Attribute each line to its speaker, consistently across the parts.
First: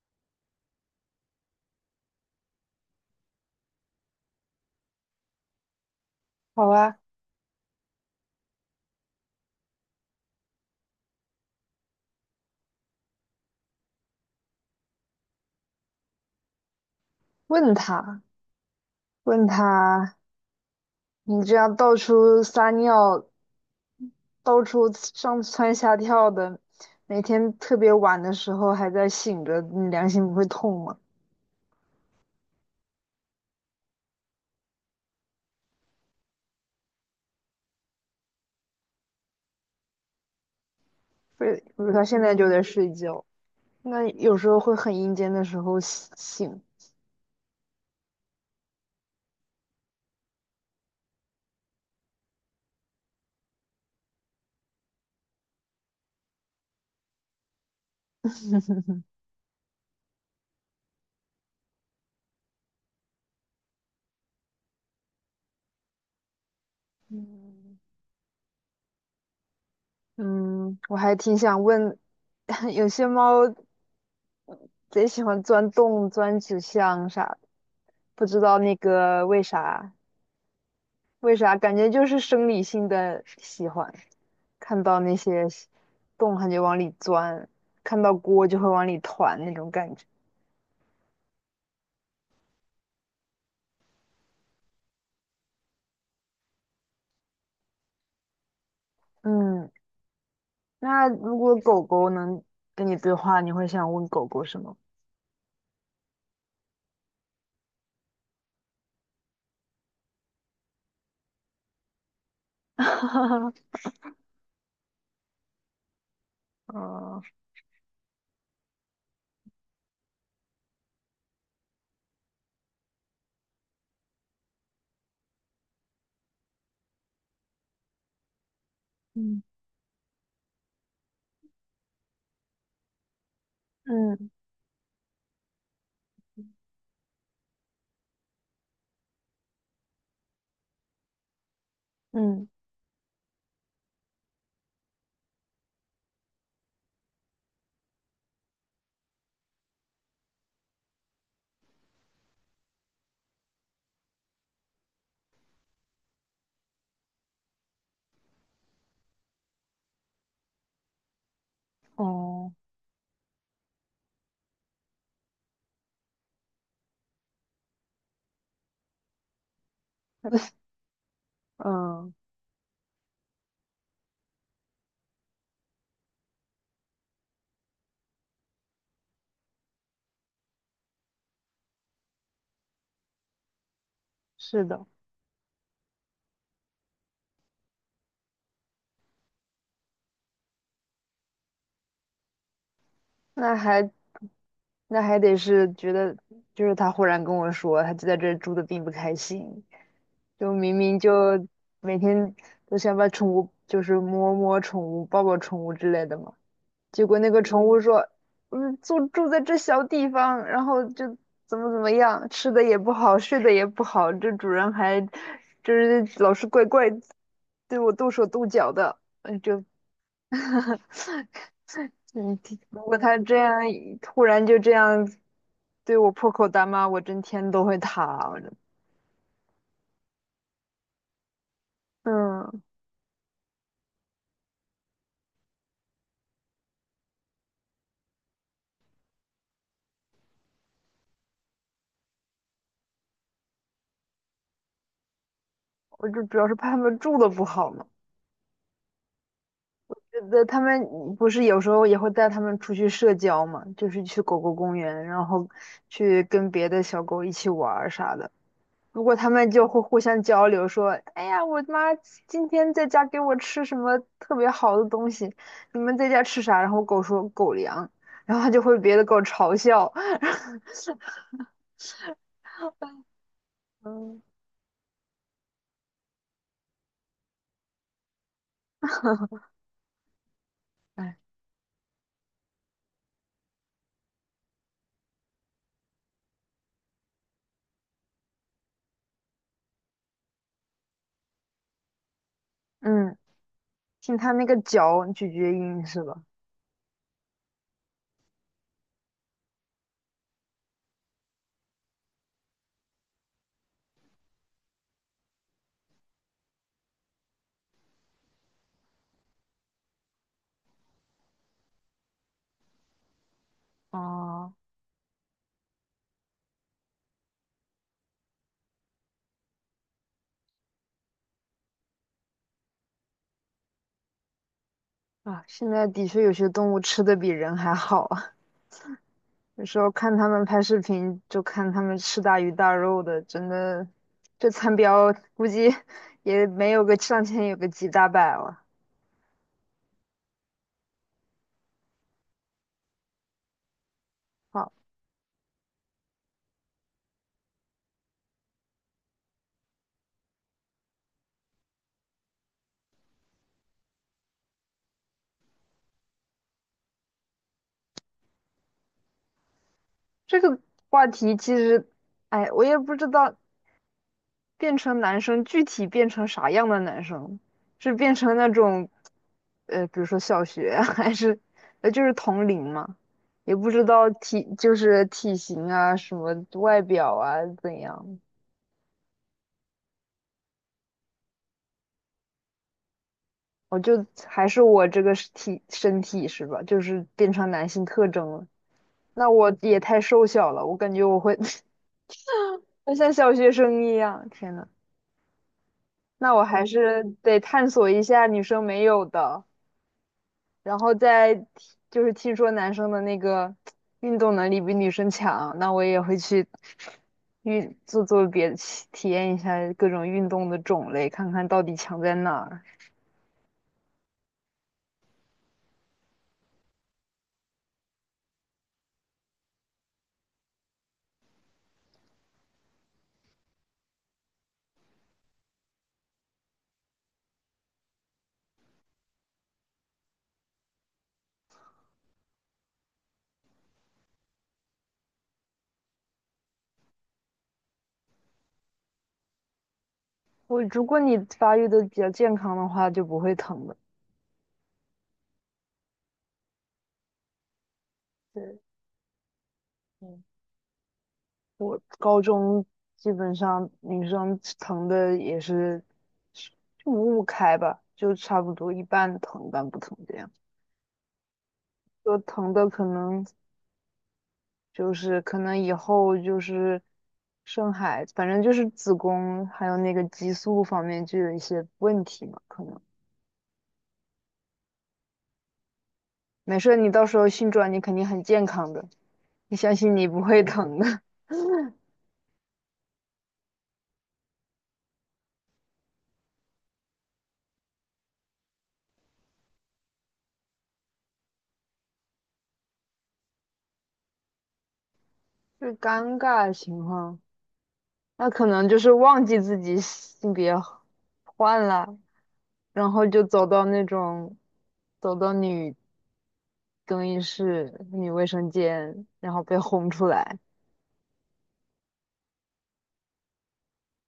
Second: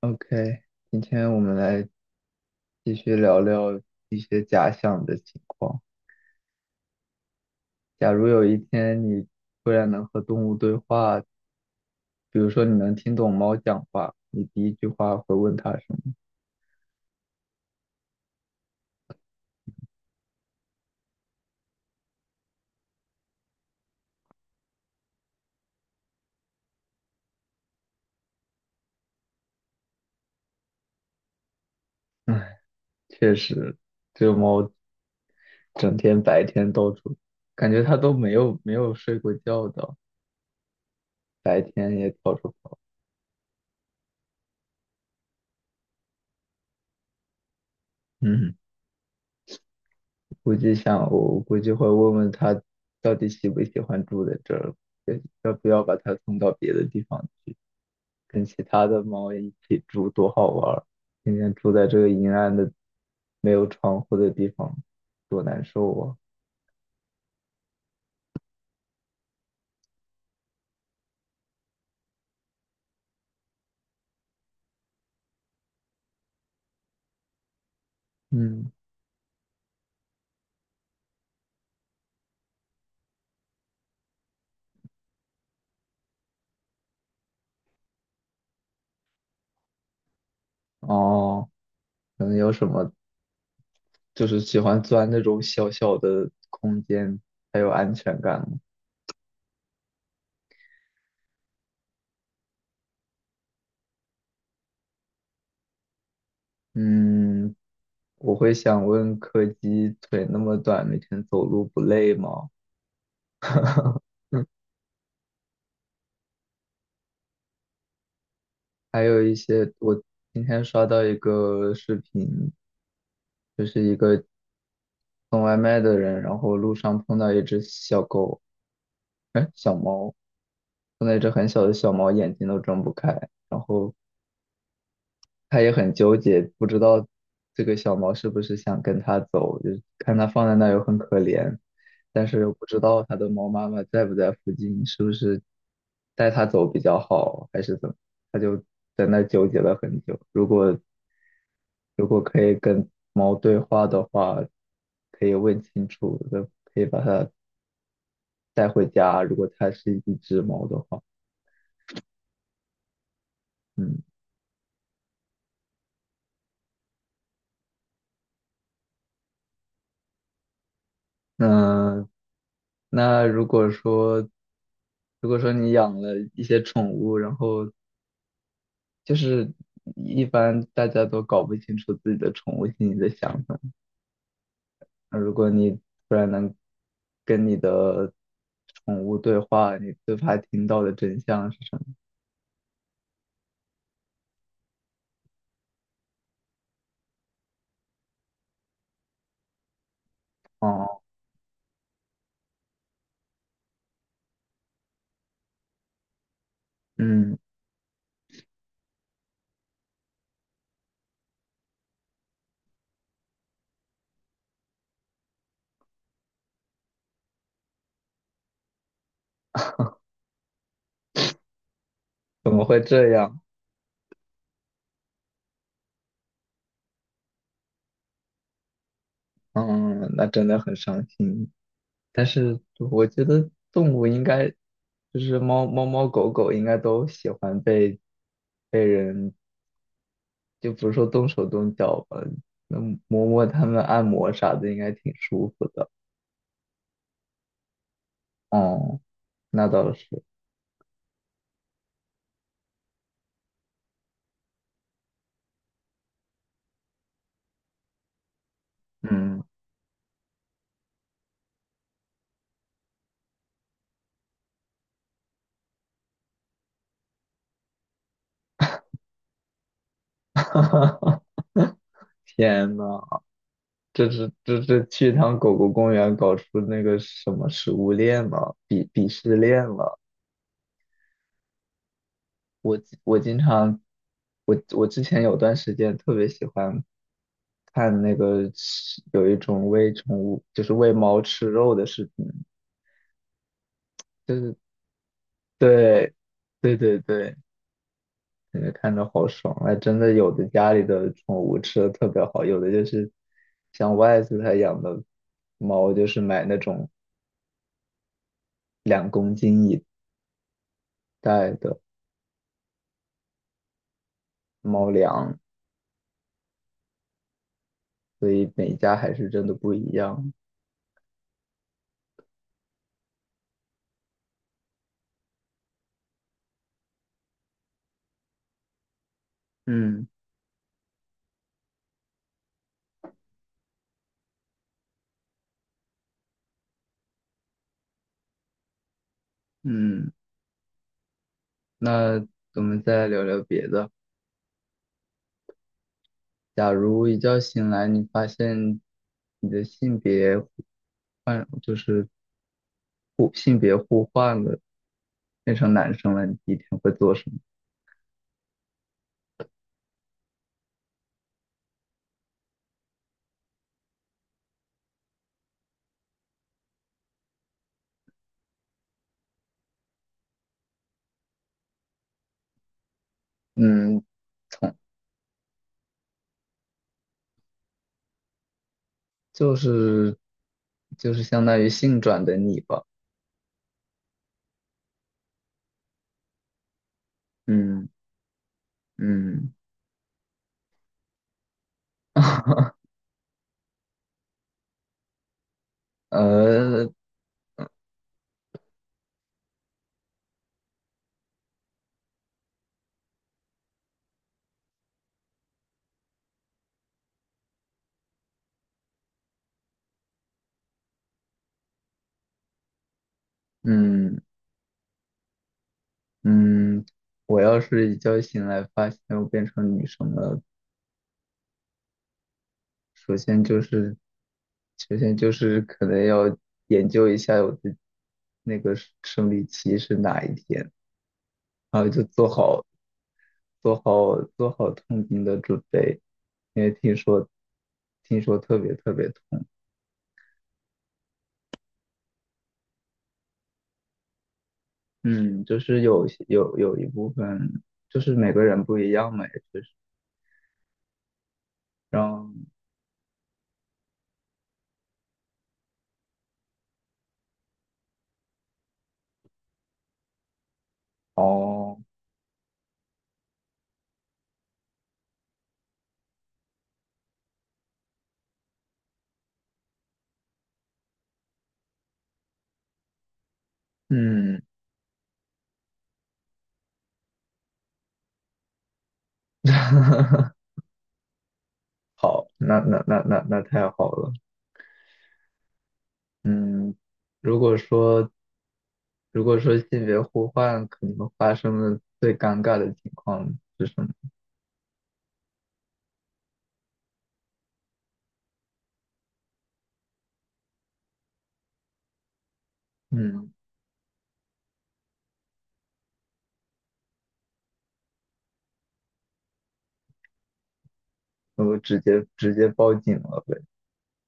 Speaker 1: OK，今天我们来继续聊聊一些假想的情况。
Speaker 2: 好啊。
Speaker 1: 假如有一天你突然能和动物对话，比如说你能听懂猫讲话，你第一句话会问它什么？
Speaker 2: 问他，问他，你这样到处撒尿，到处上蹿下跳的，每天特别晚的时候还在醒着，你良心不会痛吗？
Speaker 1: 唉，确实，这猫整天白天到处，感觉它都没有睡过觉的，
Speaker 2: 不，
Speaker 1: 白
Speaker 2: 是，不是
Speaker 1: 天
Speaker 2: 他
Speaker 1: 也
Speaker 2: 现
Speaker 1: 到
Speaker 2: 在就
Speaker 1: 处
Speaker 2: 在
Speaker 1: 跑。
Speaker 2: 睡觉。那有时候会很阴间的时候醒。
Speaker 1: 嗯，估计我估计会问问它到底喜不喜欢住在这儿，要不要把它送到别的地方去。跟其他的猫一起住，多好玩儿！天天住在这个阴暗的、没有窗户的地方，多难受啊！
Speaker 2: 嗯嗯，我还挺想问，有些猫贼喜欢钻洞、钻纸箱啥的，不知道
Speaker 1: 嗯，
Speaker 2: 那个为啥，为啥感觉就是生理性的喜欢。看到那些洞它就往里钻，看到锅就会往里团那种感觉。
Speaker 1: 哦，可能有什么就是喜欢钻那种小小的空间，才有安全感吗。
Speaker 2: 嗯，那如果狗狗能跟你对话，你会想问狗狗什么？
Speaker 1: 嗯，我会想问柯基，腿那么短，每天走路不累吗？
Speaker 2: 嗯
Speaker 1: 还有一些，我今天刷到一个视频，就是一个送外卖的人，然后路上碰到一只小狗，哎，碰到一只很小的小猫，眼睛都睁不开，然后
Speaker 2: 嗯，
Speaker 1: 他也很纠结，不知道这个小猫是不是想跟他走，就是看它放在那儿又很可怜，但是
Speaker 2: 嗯嗯，
Speaker 1: 又不知道它的猫妈妈在不在附近，是不是带它走比较好，还是怎么？他就在那儿纠结了很久。如果可以跟猫对话的话，可以问清楚，可以把它带回家，如果它是一只猫的话。
Speaker 2: 哦，
Speaker 1: 嗯，那
Speaker 2: 嗯，
Speaker 1: 那如果说你养了一些宠物，然后就是一般大家都搞不清楚自己的宠物心里的想法，
Speaker 2: 是的。
Speaker 1: 那如果你突然能跟你的宠物对话，你最怕听到的真相是什么？
Speaker 2: 那还那还得是觉得，就是他忽然跟我说，他就在这儿住的并不开心，就明明
Speaker 1: 哦，
Speaker 2: 就每天都想把宠物，就是摸摸宠物、抱抱宠物之类的嘛。结果那
Speaker 1: 嗯，
Speaker 2: 个宠物说，嗯，住在这小地方，然后就怎么怎么样，吃的也不好，睡的也不好，这主人还就是老是对我动手动脚的，嗯，就，嗯，
Speaker 1: 怎么会
Speaker 2: 如果
Speaker 1: 这
Speaker 2: 他这
Speaker 1: 样？
Speaker 2: 样突然就这样对我破口大骂，我真天都会塌。我真
Speaker 1: 嗯，那真的很伤心。但是
Speaker 2: 嗯，
Speaker 1: 我觉得动物应该就是猫猫狗狗应该都喜欢被人，就不是说动手动脚吧，能摸摸它们、按摩啥的，应该挺舒服的。
Speaker 2: 我就主要是怕他们住的不好嘛。
Speaker 1: 哦，那倒是。
Speaker 2: 的，他们不是有时候也会带他们出去社交嘛，就是去狗狗公园，然后去跟别的小狗一起玩儿啥的。如果他
Speaker 1: 嗯，
Speaker 2: 们就会互相交流，说：“哎呀，我妈今天在家给我吃什么特别好的东西，你们在家吃啥？”然后狗说“狗粮”，然后就会别的狗嘲笑。
Speaker 1: 天呐，这
Speaker 2: 嗯。
Speaker 1: 是这是去一趟狗狗公园搞出那个什么食物链了，鄙视链了。
Speaker 2: 哎，
Speaker 1: 我我经常，我之前有段时间特别喜欢看那个吃有一种喂宠物，就是喂猫吃肉的视频，
Speaker 2: 嗯，听它
Speaker 1: 就
Speaker 2: 那
Speaker 1: 是
Speaker 2: 个咀嚼音是
Speaker 1: 对，
Speaker 2: 吧？
Speaker 1: 对，感觉看着好爽。哎，真的有的家里的宠物吃的特别好，有的就是像外头他养的猫，就是买那种两公斤一袋的
Speaker 2: 哦。
Speaker 1: 猫粮，所以每家还是真的不一样。
Speaker 2: 啊，现在的确有些动物吃的比人还好。有时候
Speaker 1: 嗯
Speaker 2: 看他们拍视频，就看他们吃大鱼大肉的，真的，这餐标估计 也没有个上千，有个几大百了。
Speaker 1: 嗯。那我们再聊聊别的。
Speaker 2: 好。
Speaker 1: 假如一觉醒来，你发现你的性别换，就是性别互换了，变成男生了，你第一天会做什么？
Speaker 2: 这个话题其实，哎，我也不知道变成男生具体变成啥样的男生，是变成那种，比如说小学啊 还是，就是同龄嘛，也不知
Speaker 1: 嗯，
Speaker 2: 道体就
Speaker 1: 从
Speaker 2: 是体型啊什么外表啊怎样，
Speaker 1: 就是就是相当于性转的你吧。
Speaker 2: 我就还是我这个身体是吧？就是变成男性
Speaker 1: 嗯
Speaker 2: 特征了。那
Speaker 1: 嗯，
Speaker 2: 我也太瘦小了，我感觉我会 会像小学生一样。天呐，那我还
Speaker 1: 呃
Speaker 2: 是得探索一下女生没有的，然后再听就是听说男生的那个运动能力比女生强，那我也会去做做别的体验一下各种运动的种类，看看到底强在哪儿。
Speaker 1: 嗯嗯，我要是一觉醒来发现我变成女生了。首先就是，首先就是可能要研究一下我的那个生理期是哪一天，然后就做好痛经的准备，因为听说特别特别痛。
Speaker 2: 我如果你发育的比较健康的话，就不会疼的。
Speaker 1: 嗯，就是有些有一部分就是每个
Speaker 2: 对，
Speaker 1: 人不一样嘛，也就是
Speaker 2: 嗯，我高
Speaker 1: 让
Speaker 2: 中基本上女生疼的也是就五五开吧，就差不多一半疼一半不疼这样。
Speaker 1: 哦，
Speaker 2: 就疼的可能就是可能以后就是生孩子，反正就是子宫还有那个激素方面就有一些问题嘛，可能
Speaker 1: 嗯，
Speaker 2: 没事儿你到时候性转你肯定很健康的，你相信你不会 疼的。
Speaker 1: 好，那太好了，嗯。如果说性别互换，可能发生的最尴尬的情况是什么？
Speaker 2: 就尴尬情况，那可能就是忘记自己性别换了，然后就
Speaker 1: 嗯，
Speaker 2: 走到那种，走到女更衣室、女卫生间，然后被轰出来。
Speaker 1: 我直接报警了呗。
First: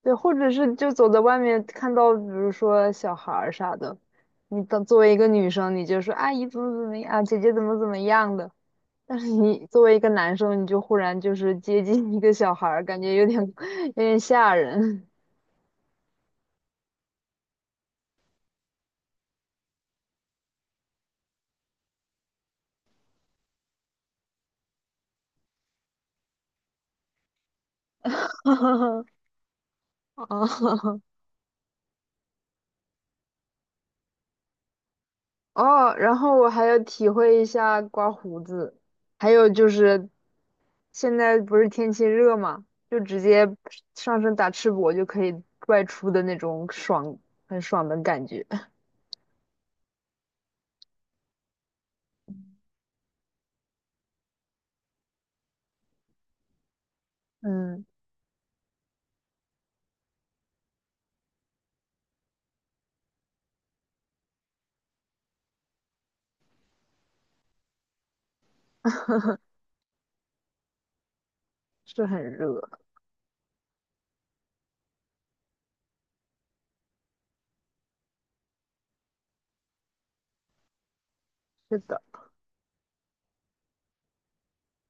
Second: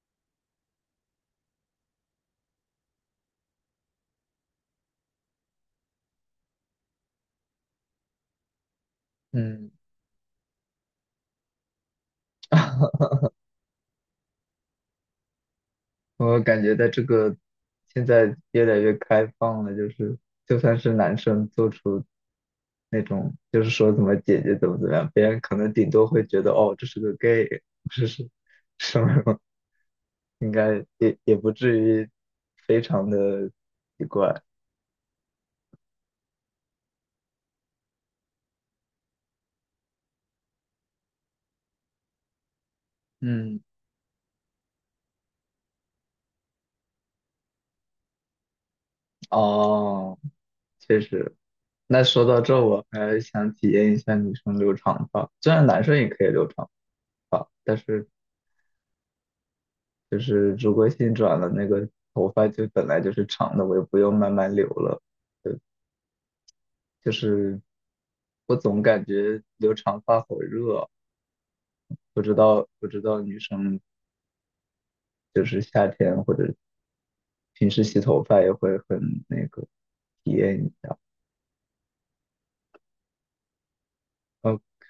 Speaker 2: 对，或者是就走在外面看到，比如说小孩儿啥的，你当作为一个女生，你就说阿姨怎么怎么样，姐姐怎么怎么样的。但是你
Speaker 1: 嗯，
Speaker 2: 作为一个男生，你就忽然就是接近一个小孩儿，感觉有点 有点吓人。
Speaker 1: 我感觉在这个现在越来越开放了，就是就算是男生做出那种就是说怎么姐姐怎么样，别人可能顶多会觉得哦这是个 gay，这是什 么，应该
Speaker 2: 啊。
Speaker 1: 也不至于非常的奇怪。
Speaker 2: 哦，然后我还要体会一下刮胡子，还有就是现在不是天气热嘛，就直接
Speaker 1: 嗯，
Speaker 2: 上身打赤膊就可以外出的那种爽，很爽的感觉。
Speaker 1: 哦，确实。那说到这，我还想体验一下女生留长发。虽然男生也可以留长发，但
Speaker 2: 嗯，
Speaker 1: 是就是如果性转了，那个头发就本来就是长的，我也不用慢慢留了。就就是我总感觉留长发好热，
Speaker 2: 是很
Speaker 1: 不知
Speaker 2: 热。
Speaker 1: 道不知道女生就是夏天或者平时洗头发也会很那个体验一下。
Speaker 2: 是的。
Speaker 1: OK，